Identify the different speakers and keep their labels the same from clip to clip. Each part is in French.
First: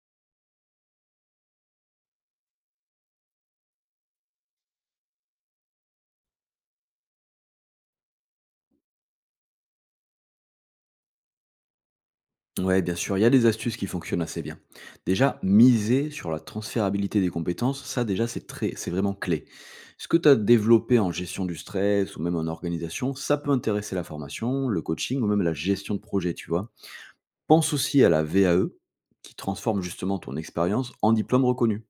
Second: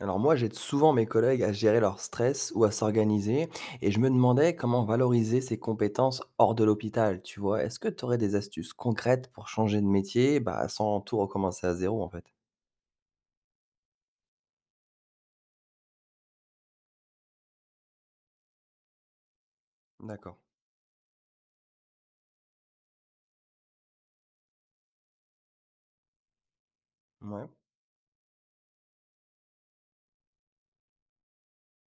Speaker 1: Alors moi, j'aide souvent mes collègues à gérer leur stress ou à s'organiser, et je me demandais comment valoriser ces compétences hors de l'hôpital, tu vois. Est-ce que tu aurais des astuces concrètes pour changer de métier, bah, sans tout recommencer à zéro, en fait?
Speaker 2: Ouais, bien sûr, il y a des astuces qui fonctionnent assez bien. Déjà, miser sur la transférabilité des compétences, ça déjà c'est vraiment clé. Ce que tu
Speaker 1: D'accord.
Speaker 2: as développé en gestion du stress ou même en organisation, ça peut intéresser la formation, le coaching ou même la gestion de projet, tu vois.
Speaker 1: Ouais.
Speaker 2: Pense aussi à la VAE qui transforme justement ton expérience en diplôme reconnu.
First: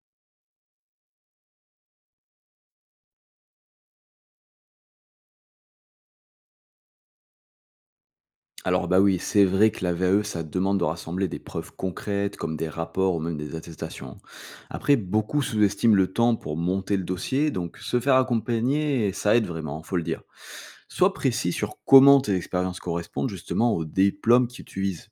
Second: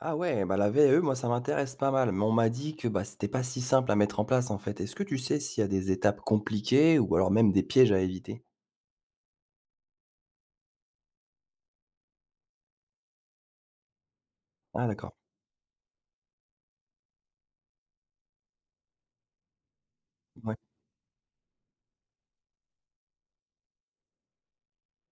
Speaker 1: Ah ouais, bah la VAE, moi, ça m'intéresse pas mal, mais on m'a dit que bah, c'était pas si simple à mettre en place, en fait. Est-ce que tu sais s'il y a des étapes compliquées ou alors même des pièges à éviter?
Speaker 2: Alors bah oui, c'est vrai que la VAE, ça demande de rassembler des preuves concrètes comme des rapports ou même des attestations.
Speaker 1: Ah
Speaker 2: Après,
Speaker 1: d'accord.
Speaker 2: beaucoup sous-estiment le temps pour monter le dossier, donc se faire accompagner, ça aide vraiment, faut le dire.
Speaker 1: Ouais.
Speaker 2: Sois précis sur comment tes expériences correspondent justement au diplôme que tu vises.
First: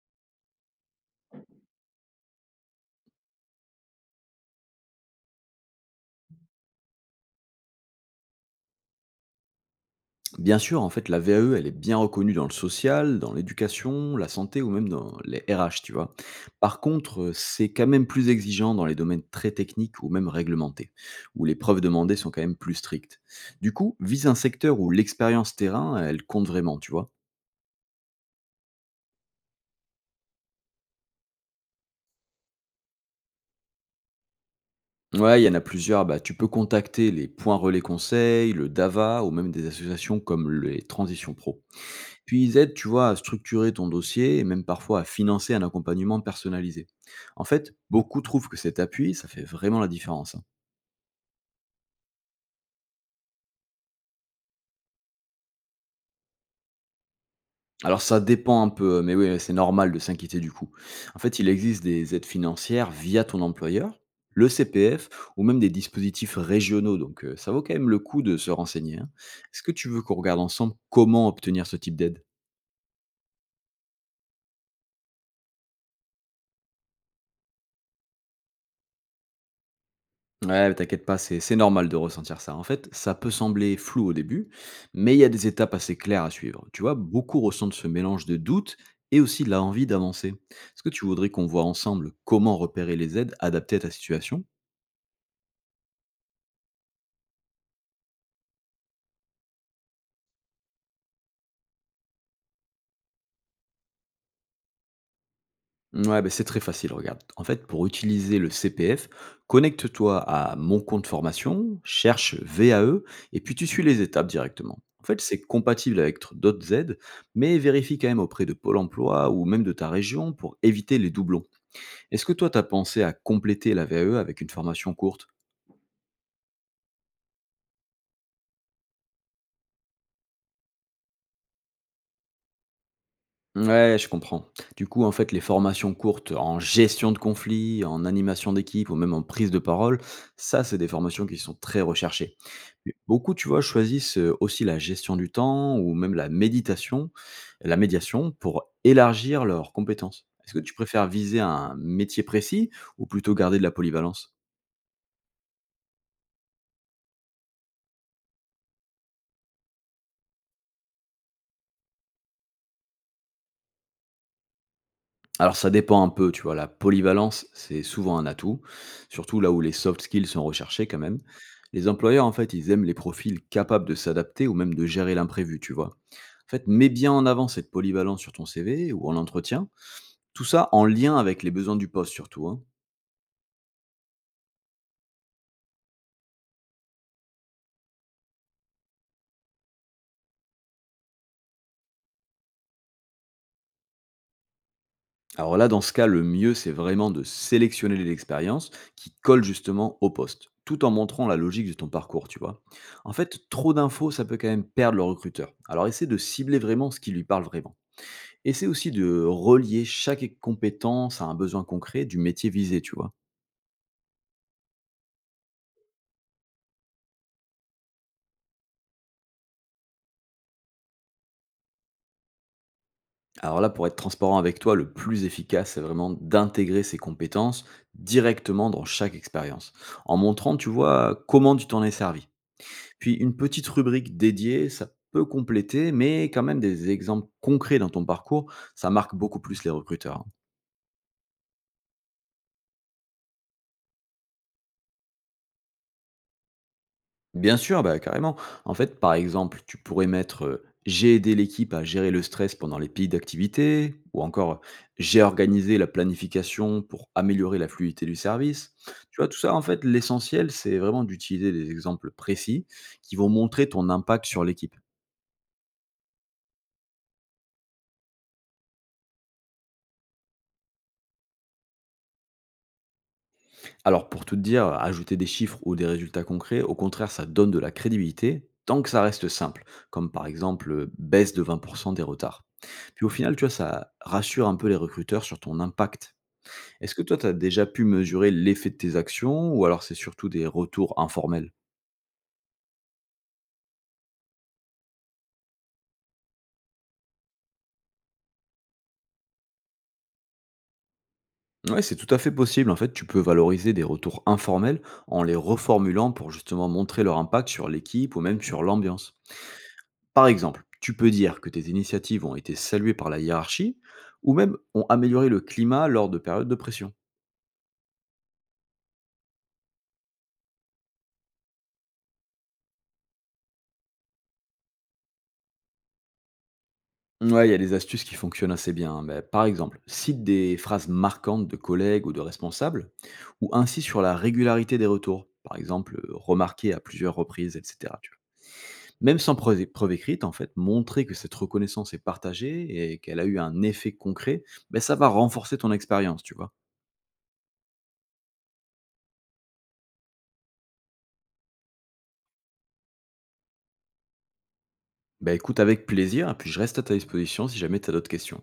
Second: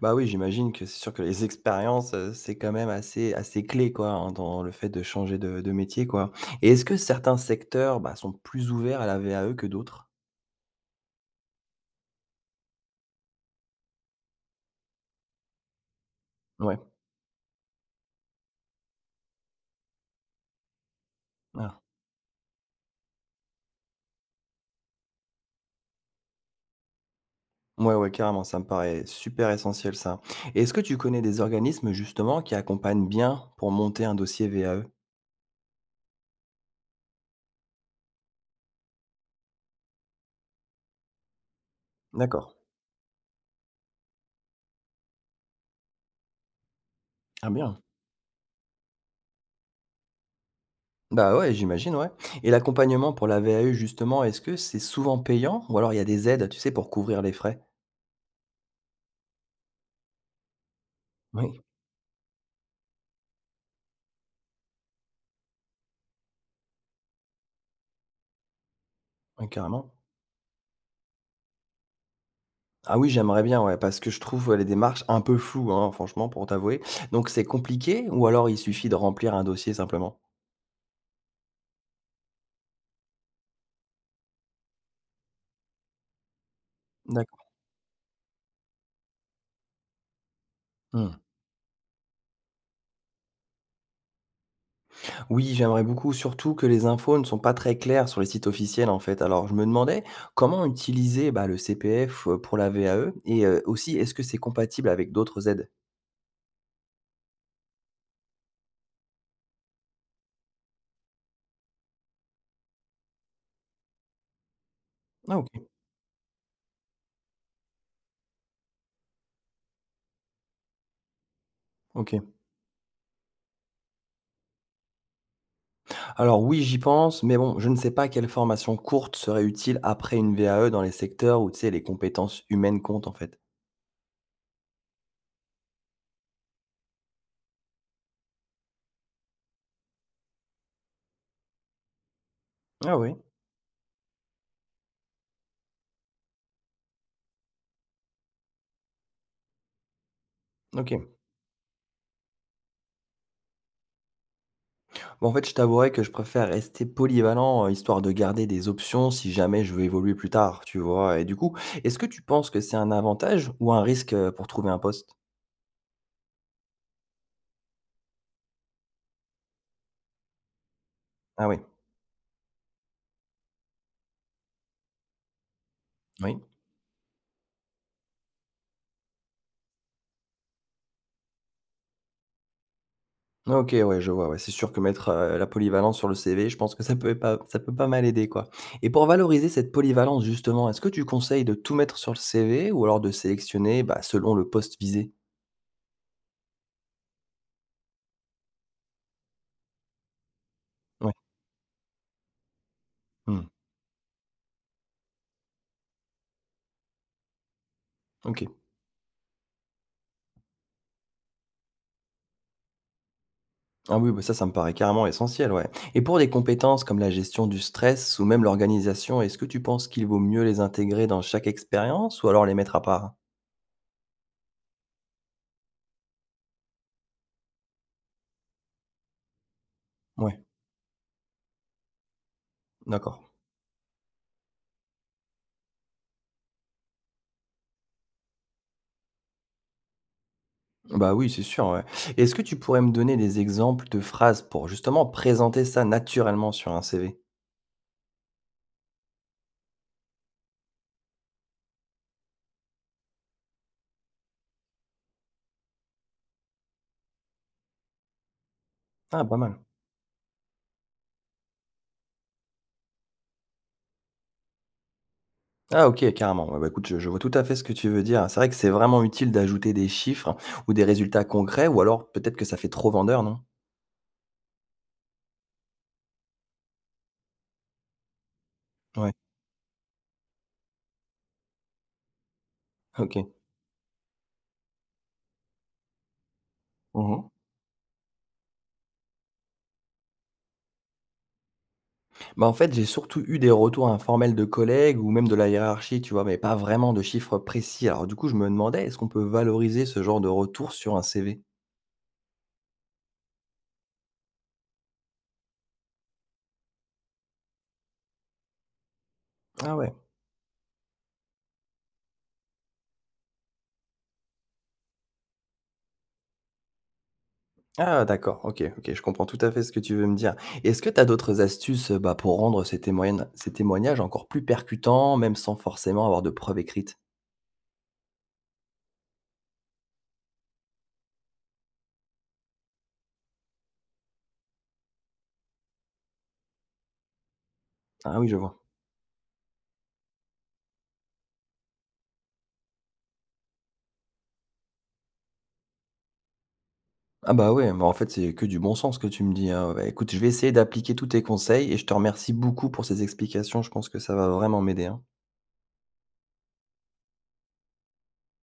Speaker 1: Bah oui, j'imagine que c'est sûr que les expériences, c'est quand même assez clé, quoi, hein, dans le fait de changer de métier, quoi. Et est-ce que certains secteurs, bah, sont plus ouverts à la VAE que d'autres?
Speaker 2: Bien sûr, en fait, la VAE, elle est bien reconnue dans le social, dans l'éducation, la santé ou même dans les RH, tu vois.
Speaker 1: Ouais.
Speaker 2: Par contre, c'est quand même plus exigeant dans les domaines très techniques ou même réglementés, où les
Speaker 1: Ah.
Speaker 2: preuves demandées sont quand même plus strictes. Du coup, vise un secteur où l'expérience terrain, elle compte vraiment, tu vois.
Speaker 1: Ouais, ouais, carrément, ça me paraît super essentiel, ça. Et est-ce que tu connais des organismes, justement, qui accompagnent bien pour monter un dossier VAE?
Speaker 2: Ouais, il y en a plusieurs. Bah, tu peux contacter les points relais conseils, le DAVA ou même des associations comme les Transitions Pro. Puis
Speaker 1: D'accord.
Speaker 2: ils aident, tu vois, à structurer ton dossier et même parfois à financer un accompagnement personnalisé. En
Speaker 1: Ah
Speaker 2: fait,
Speaker 1: bien.
Speaker 2: beaucoup trouvent que cet appui, ça fait vraiment la différence, hein.
Speaker 1: Bah, ouais, j'imagine, ouais. Et l'accompagnement pour la VAE, justement, est-ce que c'est souvent payant ou alors il y a des aides, tu sais, pour couvrir les frais?
Speaker 2: Alors ça dépend un peu, mais oui, c'est normal de s'inquiéter du coût. En fait, il
Speaker 1: Oui.
Speaker 2: existe des aides financières via ton employeur, le CPF ou même des dispositifs régionaux. Donc ça vaut quand même le coup de se renseigner, hein.
Speaker 1: Ouais,
Speaker 2: Est-ce que tu
Speaker 1: carrément.
Speaker 2: veux qu'on regarde ensemble comment obtenir ce type d'aide?
Speaker 1: Ah oui, j'aimerais bien, ouais, parce que je trouve, ouais, les démarches un peu floues, hein, franchement, pour t'avouer. Donc c'est compliqué ou alors il suffit de remplir un dossier simplement?
Speaker 2: Ouais, mais t'inquiète pas, c'est normal de ressentir ça. En fait, ça peut sembler flou au début, mais il y a des étapes assez claires à suivre. Tu vois, beaucoup
Speaker 1: D'accord.
Speaker 2: ressentent ce mélange de doute et aussi de la envie d'avancer. Est-ce que tu
Speaker 1: Mmh.
Speaker 2: voudrais qu'on voit ensemble comment repérer les aides adaptées à ta situation?
Speaker 1: Oui, j'aimerais beaucoup, surtout que les infos ne sont pas très claires sur les sites officiels, en fait. Alors je me demandais comment utiliser, bah, le CPF, pour la VAE et aussi est-ce que c'est compatible avec d'autres aides?
Speaker 2: Ouais, ben c'est très facile, regarde. En fait, pour utiliser le CPF, connecte-toi à mon compte formation, cherche VAE, et puis tu suis les étapes directement. En fait,
Speaker 1: Ah
Speaker 2: c'est
Speaker 1: OK,
Speaker 2: compatible avec d'autres aides, mais vérifie quand même auprès de Pôle emploi ou même de ta région pour éviter les doublons.
Speaker 1: OK.
Speaker 2: Est-ce que toi, t'as pensé à compléter la VAE avec une formation courte?
Speaker 1: Alors oui, j'y pense, mais bon, je ne sais pas quelle formation courte serait utile après une VAE dans les secteurs où, tu sais, les compétences humaines comptent, en fait.
Speaker 2: Ouais, je comprends. Du coup, en fait, les formations courtes en gestion de conflits, en animation d'équipe ou même en prise de parole, ça, c'est des formations qui sont très recherchées. Mais
Speaker 1: Ah oui,
Speaker 2: beaucoup, tu vois, choisissent aussi la gestion du temps ou même la méditation, la médiation pour élargir leurs compétences. Est-ce que tu
Speaker 1: OK.
Speaker 2: préfères viser un métier précis ou plutôt garder de la polyvalence?
Speaker 1: Bah, en fait, je t'avouerais que je préfère rester polyvalent, histoire de garder des options si jamais je veux évoluer plus tard, tu vois? Et du coup, est-ce que tu penses que c'est un avantage ou un risque, pour trouver un poste?
Speaker 2: Alors ça dépend un peu, tu vois? La polyvalence, c'est souvent un atout, surtout là où les soft skills sont recherchés quand même.
Speaker 1: Ah oui,
Speaker 2: Les employeurs, en fait, ils aiment les profils capables de s'adapter ou même de gérer l'imprévu, tu vois?
Speaker 1: oui.
Speaker 2: En fait, mets bien en avant cette polyvalence sur ton CV ou en entretien, tout ça en lien avec les besoins du poste surtout, hein.
Speaker 1: OK, ouais, je vois, ouais, c'est sûr que mettre, la polyvalence sur le CV, je pense que ça peut pas mal aider, quoi. Et pour valoriser cette polyvalence, justement, est-ce que tu conseilles de tout mettre sur le CV ou alors de sélectionner, bah, selon le poste visé?
Speaker 2: Alors là, dans ce cas, le mieux, c'est vraiment de sélectionner les expériences qui collent justement au poste, tout en
Speaker 1: Ouais,
Speaker 2: montrant la logique de ton parcours, tu vois? En fait,
Speaker 1: mmh,
Speaker 2: trop d'infos, ça peut quand même perdre le recruteur. Alors essaie de cibler vraiment ce qui lui parle vraiment.
Speaker 1: OK.
Speaker 2: Essaie aussi de relier chaque compétence à un besoin concret du métier visé, tu vois.
Speaker 1: Ah oui, bah ça, ça me paraît carrément essentiel, ouais. Et pour des compétences comme la gestion du stress ou même l'organisation, est-ce que tu penses qu'il vaut mieux les intégrer dans chaque expérience ou alors les mettre à part?
Speaker 2: Alors là, pour être transparent avec toi, le plus efficace, c'est vraiment d'intégrer ces compétences directement dans chaque expérience, en
Speaker 1: Ouais,
Speaker 2: montrant, tu vois, comment tu t'en es servi. Puis
Speaker 1: d'accord.
Speaker 2: une petite rubrique dédiée, ça peut compléter, mais quand même des exemples concrets dans ton parcours, ça marque beaucoup plus les recruteurs.
Speaker 1: Bah oui, c'est sûr, ouais. Est-ce que tu pourrais me donner des exemples de phrases pour justement présenter ça naturellement sur un CV?
Speaker 2: Bien sûr, bah, carrément. En fait, par exemple, tu pourrais mettre j'ai aidé l'équipe à gérer le stress pendant les pics d'activité, ou encore j'ai organisé la planification pour améliorer la fluidité du service. Tu
Speaker 1: Ah,
Speaker 2: vois,
Speaker 1: pas
Speaker 2: tout ça,
Speaker 1: mal.
Speaker 2: en fait, l'essentiel, c'est vraiment d'utiliser des exemples précis qui vont montrer ton impact sur l'équipe.
Speaker 1: Ah ok, carrément. Ouais, bah écoute, je vois tout à fait ce que tu veux dire. C'est vrai que c'est vraiment utile d'ajouter des chiffres ou des résultats concrets, ou alors peut-être que ça fait trop vendeur, non?
Speaker 2: Alors pour tout te dire, ajouter des chiffres ou des résultats concrets, au contraire, ça donne de la crédibilité tant que ça
Speaker 1: Ouais,
Speaker 2: reste simple, comme par exemple baisse de 20% des retards. Puis au
Speaker 1: ok.
Speaker 2: final, tu vois, ça rassure un peu les recruteurs sur ton impact. Est-ce que toi, tu
Speaker 1: Mhm.
Speaker 2: as déjà pu mesurer l'effet de tes actions ou alors c'est surtout des retours informels?
Speaker 1: Bah, en fait, j'ai surtout eu des retours informels de collègues ou même de la hiérarchie, tu vois, mais pas vraiment de chiffres précis. Alors du coup, je me demandais, est-ce qu'on peut valoriser ce genre de retour sur un CV?
Speaker 2: Ouais, c'est tout à fait possible. En fait, tu peux valoriser des retours informels en les reformulant pour justement montrer leur impact sur l'équipe ou même sur l'ambiance.
Speaker 1: Ah ouais.
Speaker 2: Par exemple, tu peux dire que tes initiatives ont été saluées par la hiérarchie ou même ont amélioré le climat lors de périodes de pression.
Speaker 1: Ah d'accord, ok, ok, je comprends tout à fait ce que tu veux me dire. Est-ce que tu as d'autres astuces, bah, pour rendre ces témoignages encore plus percutants, même sans forcément avoir de preuves écrites?
Speaker 2: Ouais, il y a des astuces qui fonctionnent assez bien, hein, mais par exemple, cite des phrases marquantes de collègues ou de responsables, ou ainsi sur la régularité des retours. Par exemple, remarquer à plusieurs reprises, etc. tu
Speaker 1: Ah
Speaker 2: vois.
Speaker 1: oui, je vois.
Speaker 2: Même sans preuve écrite, en fait, montrer que cette reconnaissance est partagée et qu'elle a eu un effet concret, ben, ça va renforcer ton expérience, tu vois.
Speaker 1: Ah bah ouais, mais en fait, c'est que du bon sens que tu me dis, hein. Bah, écoute, je vais essayer d'appliquer tous tes conseils et je te remercie beaucoup pour ces explications. Je pense que ça va vraiment m'aider, hein.
Speaker 2: Ben écoute, avec plaisir, et puis je reste à ta disposition si jamais tu as d'autres questions.